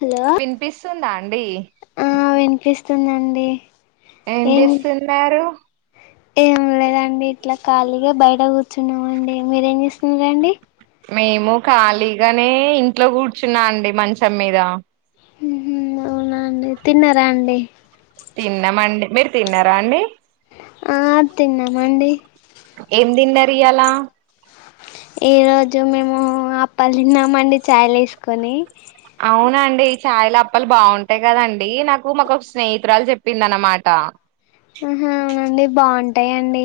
Hello వినిపిస్తుందా అండి ఆ వినిపిస్తుందండి ఏం చేస్తున్నారు ఏం లేదండి ఇట్లా ఖాళీగా బయట కూర్చున్నామండి మీరేం చేస్తున్నారండి మేము ఖాళీగానే ఇంట్లో కూర్చున్నా అండి మంచం మీద అవునా అండి తిన్నరా అండి తిన్నామండి మీరు తిన్నారా అండి ఆ తిన్నాం అండి ఏం తిన్నారు ఇయ్యలా ఈ రోజు మేము అప్పలు తిన్నాంమండి చాయిల ఎసుకొని అవునండి చాయిల అప్పలు బాగుంటాయి కదండి నాకు మాకు ఒక స్నేహితురాలు చెప్పింది అనమాట ఆ ఆహ అవునండి బాగుంటాయండి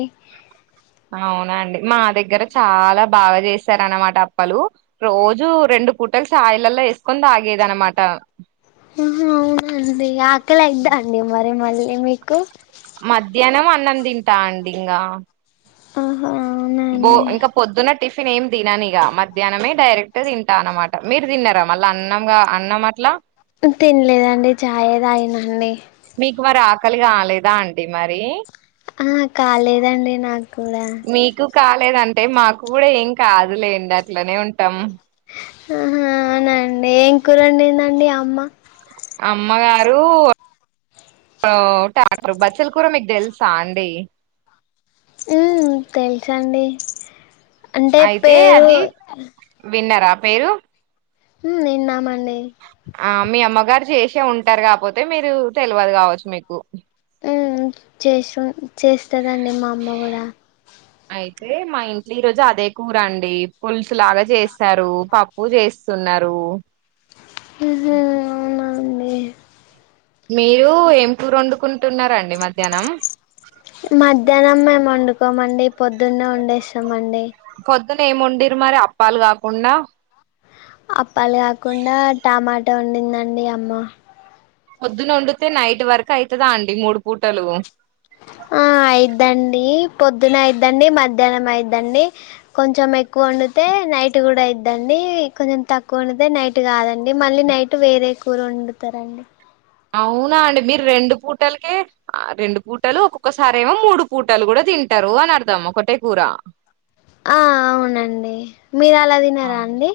అవునండి మా దగ్గర చాలా బాగా చేస్తరు అనమాట అప్పలు రోజు రెండు పూటలు సైలల్లా ఏసుకొని తాగేది అనమాట అవునండి ఆకలైద అండి మరి మళ్ళీ మీకు మధ్యాహ్నం అన్నం తింటా అండి ఇగా ఆ బో ఇంకా పొద్దున్న టిఫిన్ ఏమి తినను ఇగా మధ్యాహ్నమే డైరెక్ట్ తింటా అన్నమాట మీరు తిన్నారా మళ్ళీ అన్నంగా అన్నం అట్లా తినలేదండి ఛాయే తాగినండి నీకు మరి ఆకలిగా లేదా అండి మరి ఆ కాలేదండి నాక్ మీకు కాలేదంటే మాకు కూడా ఏం కాదులేండి అట్లనే ఉంటాం ఆహా అవునండి ఏం కూరండిందండి అమ్మ అమ్మగారు టక్టర్ బచ్చలు కూరా మీకు తెలుసా అండి ఉ తెల్సండి అయితే అది విన్నరా పేరు హ్మ్ విన్నామండి గారు చేసే ఉంటారు కాకపోతే మీరు తెల్వదు కావచ్చు మీకు ఉహు చేసు చేస్తదండి మా అమ్మ గుడా అయితే మా ఇంట్లో ఈ రోజు అదే కూరండి పులుసులాగా చేస్తారు పప్పు చేస్త స్తున్నారు ఉహు అవునా అండి మీరు ఏం కూర్ వండుకుంటున్న రండి మధ్యాహ్నం మధ్యాహ్నం మేము వండుకోమండి పొద్దున్నే వండేస్తామండి పొద్దున ఏమి వండిర్రు మరి అప్పాలు కాకుండా అప్పాలు కాకుండా టమాటా ఓడిందండి అమ్మ పొద్దున వండితే నైట్ వరకు అయితదా అండి మూడు పూటలు ఆ అయిద్దండి పొద్దున అయిద్దండి మధ్యాహ్నం అయిద్దండి కొంచెం ఎక్కువ వండితే నైట్ కూడా అయిద్దండి కొంచెం తక్కువ ఒండితే నైట్ కాదండి మళ్ళీ నైట్ వేరే కూర ఓండు తా తారే అండి అవునా అండి మీరు రెండు పూటలకే రెండు పూటలు ఒక్కొక్కసారి ఏమో మూడు పూటలు కూడా తింటారు అని అర్థం ఒకటె కూర ఆ అవునండి మీరు అలా తినారా అండి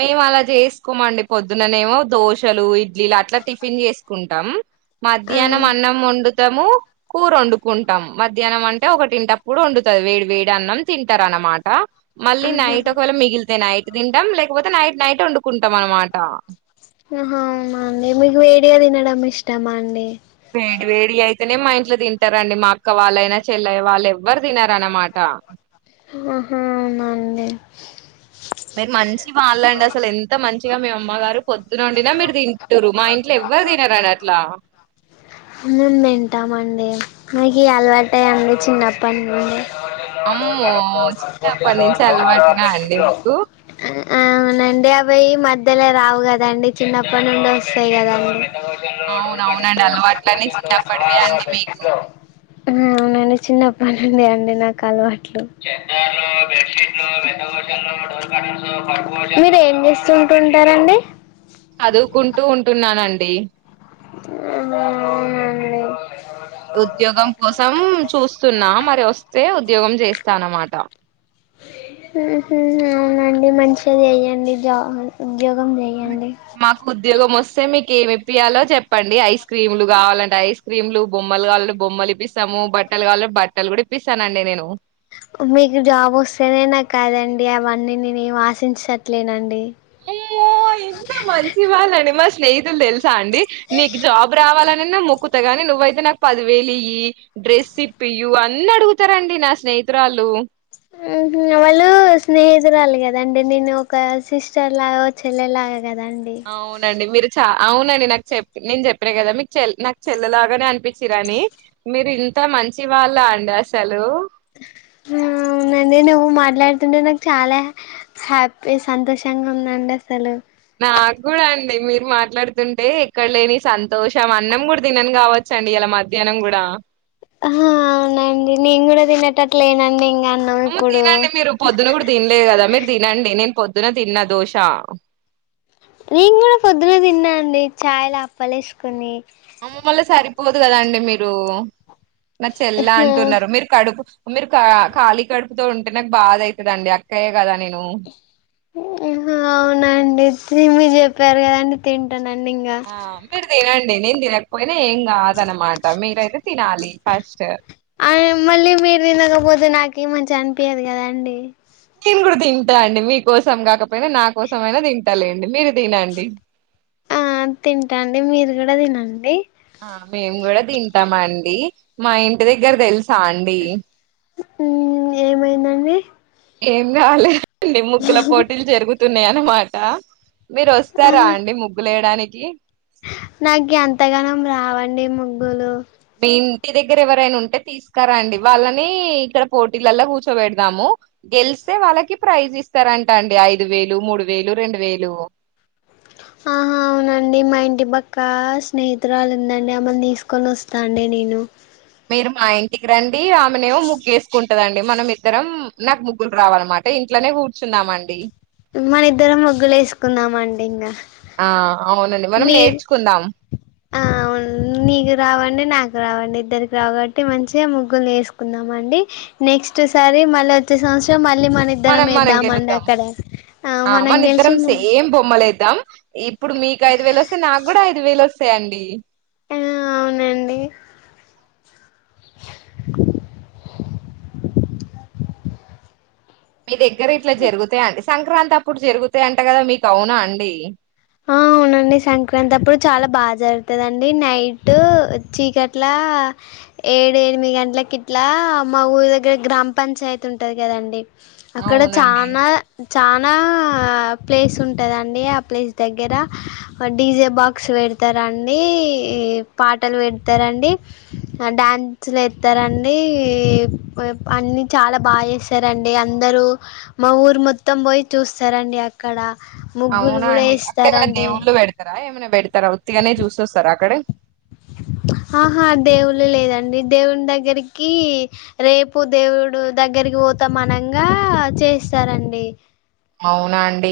మేము అలా చేసుకోమండి పొద్దుననేమో దోశలు ఇడ్లీలు అట్లా టిఫిన్ చేసుకుం టం ఆ మధ్యాహ్నం అన్నం వండుతాము కూర వండుకుంటాం మధ్యాహ్నం అంటే ఒకటింటప్పుడు వండుతది వేడి వేడి అన్నం తింటారు అనమాట మళ్ళీ ఆహా నైట్ ఒకవేళ మిగిలితే నైట్ తింటాం లేకపోతే నైట్ నైట్ వండుకుంటాం అనమాట ఓహో అవునా అండి మిగు వేడిగా తినడం ఇష్టమా అండి వేడి వేడి అయితేనే మా ఇంట్లో తింటారండి మా అక్క వాళ్ళైనా చెల్లయ్య వాళ్ళు ఎవ్వరు తినారన్నమాట ఆ హా హా అవునండి మీరు మంచ్ వాళ్ళండి అసలు ఎంత మంచిగా మీ అమ్మగారు పొద్దునోండినా మీరు తింటురు మా ఇంట్లో ఎవ్వరు తినరాన్డి అట్లా లా మేము తింటాము అండి మాకు అలవాటండి చిన్నప్పడి నుండి అమ్మో చిన్నప్పటి నుంచి అలవాటేనా అండి ఉ మీకు అవునండి అవి ఈ మధ్యలో రావు కదా అండి చిన్నప్పటి నుండి వస్తాయి కదా అండి ట్యూషన్లు డోర్ కాటన్ అవునవునండి లు అలవాట్లన్నీ చిన్నప్పటివే నవారు అండి బెడ్ మీకు షీట్లు [inaudible] అన్ని నాకు చిన్నపుడు నుండి నాకు అలవాట్లు మీరు ఏం చేస్తుంటుంటారండి చదువుకుంటూ ఉంటున్నానండి అవును అండి ఉద్యోగం కోసం చూస్తున్నా మరి వస్తే ఉద్యోగం చేస్తానన్నమాట ఉహు అవునండి మంచి గ చెయ్యడి జాబ్ మాకు ఉద్యోగ మోస్ ఒసే మీకు ఏం ఇప్పియాలో చెప్పండి ఐస్ క్రీమ్లు గావాలంటే ఐస్ క్రీమ్లు బొమ్మలు కావాలంటే బొమ్మలు ఇప్పిస్తాము బట్టలు కావాల బట్టలు కూడా ఇప్పిస్తానండి నేను మీకు జాబ్ వస్తేనేన కదండి అవన్నీ నేను ఆశించట్లేనండి అయ్యయ్యో ఇంత మంచి వాళ్ళు అండి మా స్నేహితులు తెలుసా అండి నీకు జాబ్ రావాలని మొక్కుతగాని నువ్వు అయితే నాకు పదివేలు ఇయ్యి డ్రెస్ ఇప్పియు అన్ని అడుగుతారండి నా స్నే హితురాలు మ్ హు వాళ్ళు స్నేహితురాళ్ళు కదాండి నేను ఒక సిస్టర్ లాగా చెల్లెలాగా కదండి అవునండి మీరు చ అవునండి నాకు చెప్పి నేను చెప్పినా కదా మీకు చెల్ నాకు చెల్లలాగానే అనిపించిరు అని ఇంత మంచి వాళ్ళ అండి అసలు మ్ అవునండి నువ్వు మాట్లాడుతుంటే నాకు చాలా హ్యాపీ సంతోషంగా ఉందండి అసలు నాకు కూడా అండి మీరు మాట్లాడుతుంటే ఎక్కడ లేని సంతోషం అన్నం కూడా తినన్ గావచ్చు చండ ఇయళ మధ్యాహ్నం కూడా ఆహా అవునండి నేను కూడా తినేటట్టు లేనండి ఇంగ అమ్మ తినండి మీరు పొద్దున్న కూడా తినలేదు కదా మీరు తినండి నేను పొద్దు న్న తిన్న దోష నేను కూడా పొద్దున తిన్నా అండి చాయల అప్పలేసుకొని అమ్మ మళ్ళ సరిపోదు కదండి మీరు నా చెల్ల అంటున్నారు మీరు కడుపు మీరు ఖాళీ కడుపుతో ఉంటే నాకు బాధ అయితదండి అక్కయ్యే కదా అని అవునండి మీరు చెప్పారు కదండి తిం టానండి ఇంగ ఆ మీరు తినండి నేను తినకపోయినా ఏం కాదనమాట మీరైతే తినాలి ఫస్ట్ ఆ మళ్ళీ మీరు తినకపోతే నాకి మంచిగా అనిపియదు కదా అండి నేను కూడా తింటా అండి మీకోసం కాకపోయినా నా కోసం అయినా తింటాలేండి మీరు తినండి ఆ తింటండి మీరు కూడా తినండి ఆ మేము కూడా తింటామండి మా ఇంటి దగ్గర తెలుసా అండి మ్ ఏమైదండి ఏం గాలేదండి ముగ్గుల పోటీలు జరుగుతున్నాయ అన్నమాట మీరు వస్తారా అండి ముగ్గులేయడానికి నాకు అంతగనం రావండి ముగ్గులు మీ ఇంటి దగ్గర ఎవరైనా ఉంటే తీసుకరండి వాళ్ళని ఇక్కడ పోటీలల్లా కూర్చోబెడదాము గెలిస్తే వాళ్ళకి ప్రైజ్ ఇస్తారంట అండి ఐదు వేలు మూడు వేలు రెండు వేలు ఆహా అవునండి మా ఇంటి పక్క స్నేహితురాలు ఉందండి ఆమెని తీసుకొని వస్తా అండి నే నేను మీరు మా ఇంటికి రండి ఆమెనేమో ముగ్గెస్కున్ టదండి మనం ఇద్దరం నాకు ముగ్గురు రావన్నమాట ఇంట్లోనే కూర్చున్నామండి మన ఇద్దరం ముగ్గులు వేసుకుందాంమండి ఇంగ ఆ అవునండి మనం నీ నేర్చుకుందాం ఆ నీకు రావండి నాకు రావండి ఇద్దరికి రావు కాబట్టి మంచిగా ముగ్గులు నేర్చుకుందాం అండి నెక్స్ట్ సారి మళ్ళీ వచ్చే సంవత్సరం మ మనం మనం గెలుద్దాం ఆ మనం మన గెలిచి ఇద్దరం సేమ్ బొమ్మలేద్దాం ఇప్పుడు మీకు ఐదు వేలు వస్తాయి నాకు కూడా ఐదు వేలు వస్తాయండి ఆ అవును అండి మీ దగ్గర ఇట్లా జరుగుతాయి అండి సంక్రాంతి అప్పుడు జరుగుతాయంట కదా మీకు అవునా అండి ఆ అవునండి సంక్రాంతి అప్పుడు చాలా బాగా జరుగుతుదండి నైట్ చీకట్ల ఏడు ఎనిమిది గంటలకి ఇట్లా మా ఊరు దగ్గర గ్రామ పంచాయతీ ఉంటది కదండి అక్కడ అవునండి చానా చానా ప్లేస్ ఉంటదండి ఆ ప్లేస్ దగ్గర డీజే బాక్స్ పెడతారండి పాటలు పెడతారండి. డ్యాన్స్ లెత్తరండీ అన్ని చాలా బాగా జేస్తారండి. డి అందరూ మా ఊరు మొత్తం పోయి చూస్తారండి అక్కడ ముగ్గులు గూడా యే అంటే ఏమన్నా దేవుళ్ళు పెడతారా ఏమైనా పెడతారా ఉత్తిగానే చూసొస్తారా అక్కడే ఆహా దేవుళ్ళు లేదండి దేవుని దగ్గరికి రేపు దేవుడు దగ్గర రికి పోతామనంగా చేస్తారండి అవునా అండి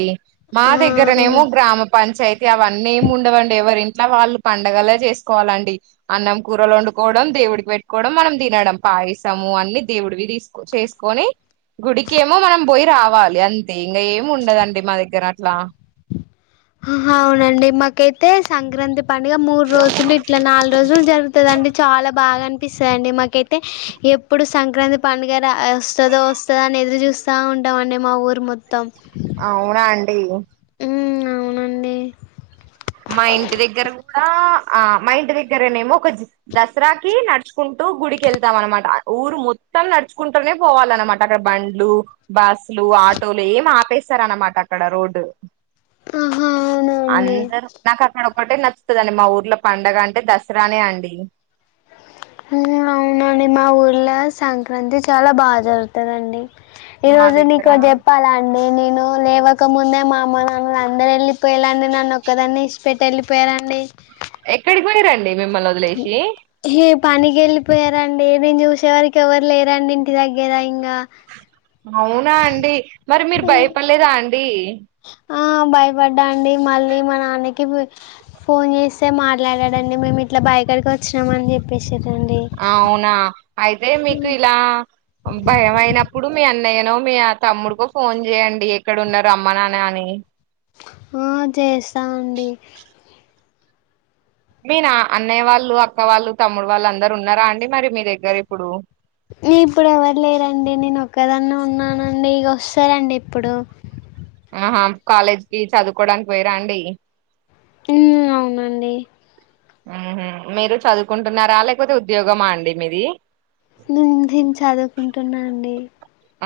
మా ఆ దగ్గరనేమో అవును గ్రామ పంచాయతీ అవన్నీ ఏమి ఉండవండి ఎవరి ఇంట్లో వాళ్ళు పండగలే చేసుకోవాలండి అన్నం కూరలు వండుకోవడం దేవుడికి పెట్టుకోవడం మనం తినడం పాయసము అన్ని దేవుడివి తీసుకో చేసుకొని గుడికేమో మనం పోయి రావాలి అంతే ఇంకా ఏమి ఉండదండి మా దగ్గర అట్లా అవునా అండి మాకైతే సంక్రాంతి పండుగ మూడు రోజులు ఇట్లా నాలుగు రోజులు జరుగుతుదండి చాలా బాగా అనిపిస్తదండి మాకైతే ఎప్పుడు సంక్రాంతి పండుగ వస్తదో వస్తదో అని ఎదురు చూ స్తా ఉంటాం అండి మా ఊరు మొత్తం అవునా అండి ఉమ్ అవునండి మా ఇంటి దగ్గర గూడా ఆ మా ఇంటి దగ్గరేనేమో ఒక జ దసరాకి నడుచుకుంటూ గుడికి వెళ్తాం అన్నమాట ఊరు మొ త్తం నడుచుకుంటనే పోవాలన్నమాట అక్కడ బండ్లు బస్సులు ఆటోలు ఏం ఆపేస్తారన్నమాట అక్కడ రోడ్ ఆహా అవునండి అందరు అదొక్కటే నచ్చుతదండి మా ఊర్లో పండుగంటే దసరానే అండి హూ అవునా అండి మా ఊర్లో సంక్రాంతి చాలా బాగా జరుగుతదండి ఈ మా రోజు దగ్గర నీకోటి చెప్పాలా అండి నేను లేవకముందే మా అమ్మ నాన్నలు అందరెళ్ళి పోయాలాండి నన్ను ఒక్కదాన్ని ఇష్ పెట్టి వెళ్లిపోయారండి ఎక్కడికి పోయిరండి మిమ్మల్ని వదిలేసి ఏ పనికి వెళ్ళిపోయారండి నేను చూసేవరికి ఎవరు లేరండి ఇంటి దగ్గర ఇంకా అవునా అండి మరి మీరు భయపడలేదా అండి ఆ భయపడ్డా అండి మళ్ళీ మా నాన్నకి ఫోన్ చేస్తే మాట్లాడాడండి మేము ఇట్లా బాయ్ కాడికి వచ్చినం అని చెప్పేసి అవునా అయితే మీకు ఇలా భయం అయినప్పుడు మీ అన్నయ్యను మీ తమ్ముడికో ఫోన్ జేయండి ఎక్కడున్నరు రమ్మని అని ఆ చేస్తా అండి మీ నా అన్నయ్య వాళ్ళు అక్క వాళ్ళు తమ్ముడు వాళ్ళు అందరు ఉన్నారా అండి మరి మీ దగ్గర ఇప్పుడు నీ ఇప్పుడు ఎవరు లేరండి నేనొక్కదాన్నే ఉన్నానండి ఇగ వస్తారండి ఇప్పుడు ఆహా కాలేజ్కి చదువుకోవడానికి పోయిరా అండి ఉమ్ అవునండి. ఊహు మీరు చదువుకుంటున్నారా లేకపోతే ఉద్యోగమా అండి మీది నేను ధిన్ చదువుకుంటున్నా అండి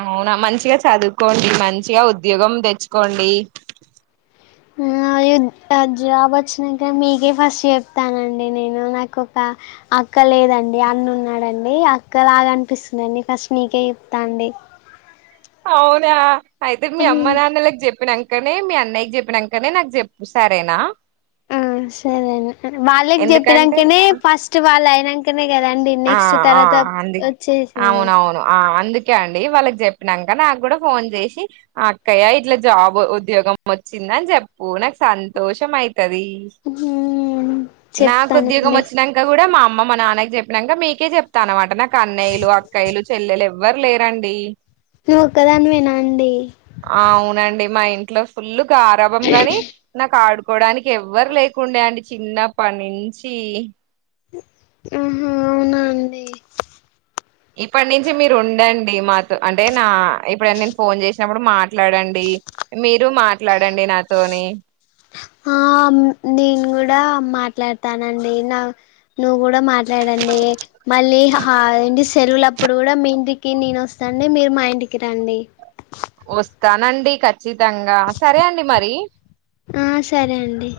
అవునా మంచిగా చదువుకోండి మంచిగా ఉద్యోగం దెచ్చుకోండి. ఆ అయ్యో జాబ్ వచ్చినాక మీకే ఫస్ట్ చెప్తానండి నేను నాకు ఒక అ క్క లేదండి అన్న ఉన్నాడండి అక్క లాగా అనిపిస్తుందండి ఫస్ట్ నీకే చెప్తా అండి అవునా అయితే మీ అమ్మ నాన్నలకి జెప్పి నంకనే మీ అన్నయ్యకి జెప్పినంకనే నాకు జెప్పు సరేనా ఆ సరే వాళ్ళకి ఎందుకంటే చెప్పినంకనే ఆ ఫస్ట్ వాళ్ళు అయినంకనే ఆ ఆ అందుకే వచ్చేసింది అవునవును ఆ అందుకే అండి వాళ్ళకి చెప్పినాంక నాకు గూడా ఫోన్ చేసి అక్కయ్య ఇట్లా జాబ్ ఉద్యోగం వచ్చిందని చె చెప్పు నాకు సంతోషం అయి తది నాకు ఉద్యోగం చెప్తానండి వచ్చినంక గూడా మా అమ్మ మా నాన్నకి చె నంక మీకే జెప్తాను అన్నమాట నాకు అన్నయ్యలు అక్కాయ్యలు చెల్లెలు ఎవ్వరు లేరండి. నువ్వు ఒక్కదానివేనా అండి అవునండి మా ఇ ఇంట్లో ఫుల్ గారాభం గాని నాకు ఆడు కోవడానికి ఎవ్వరు లేకుండే అండి చిన్నప్పటి నుంచి మ్మ్ హ్మ్ అవునా అండి ఇప్పటి నుంచి మీరు ఉండండి మాతో అంటే నా ఎప్పుడన్న నేను ఫోన్ చేసినప్పుడు మా ట్లాడండి మీరు మాట్లాడండి నాతోని ఆ నేను కూడా మాట్లాడతానండి నా నువ్వు కూడా మాట్ లాడండి మళ్ళీ హాలిడేస్ సెలవులప్పుడు కూడా మీ ఇంటికి నేను వస్తాండి మీరు మా ఇంటికి రండి వస్తానండి ఖ చ్చితంగా సరే అండి మరి ఆ సరే అండి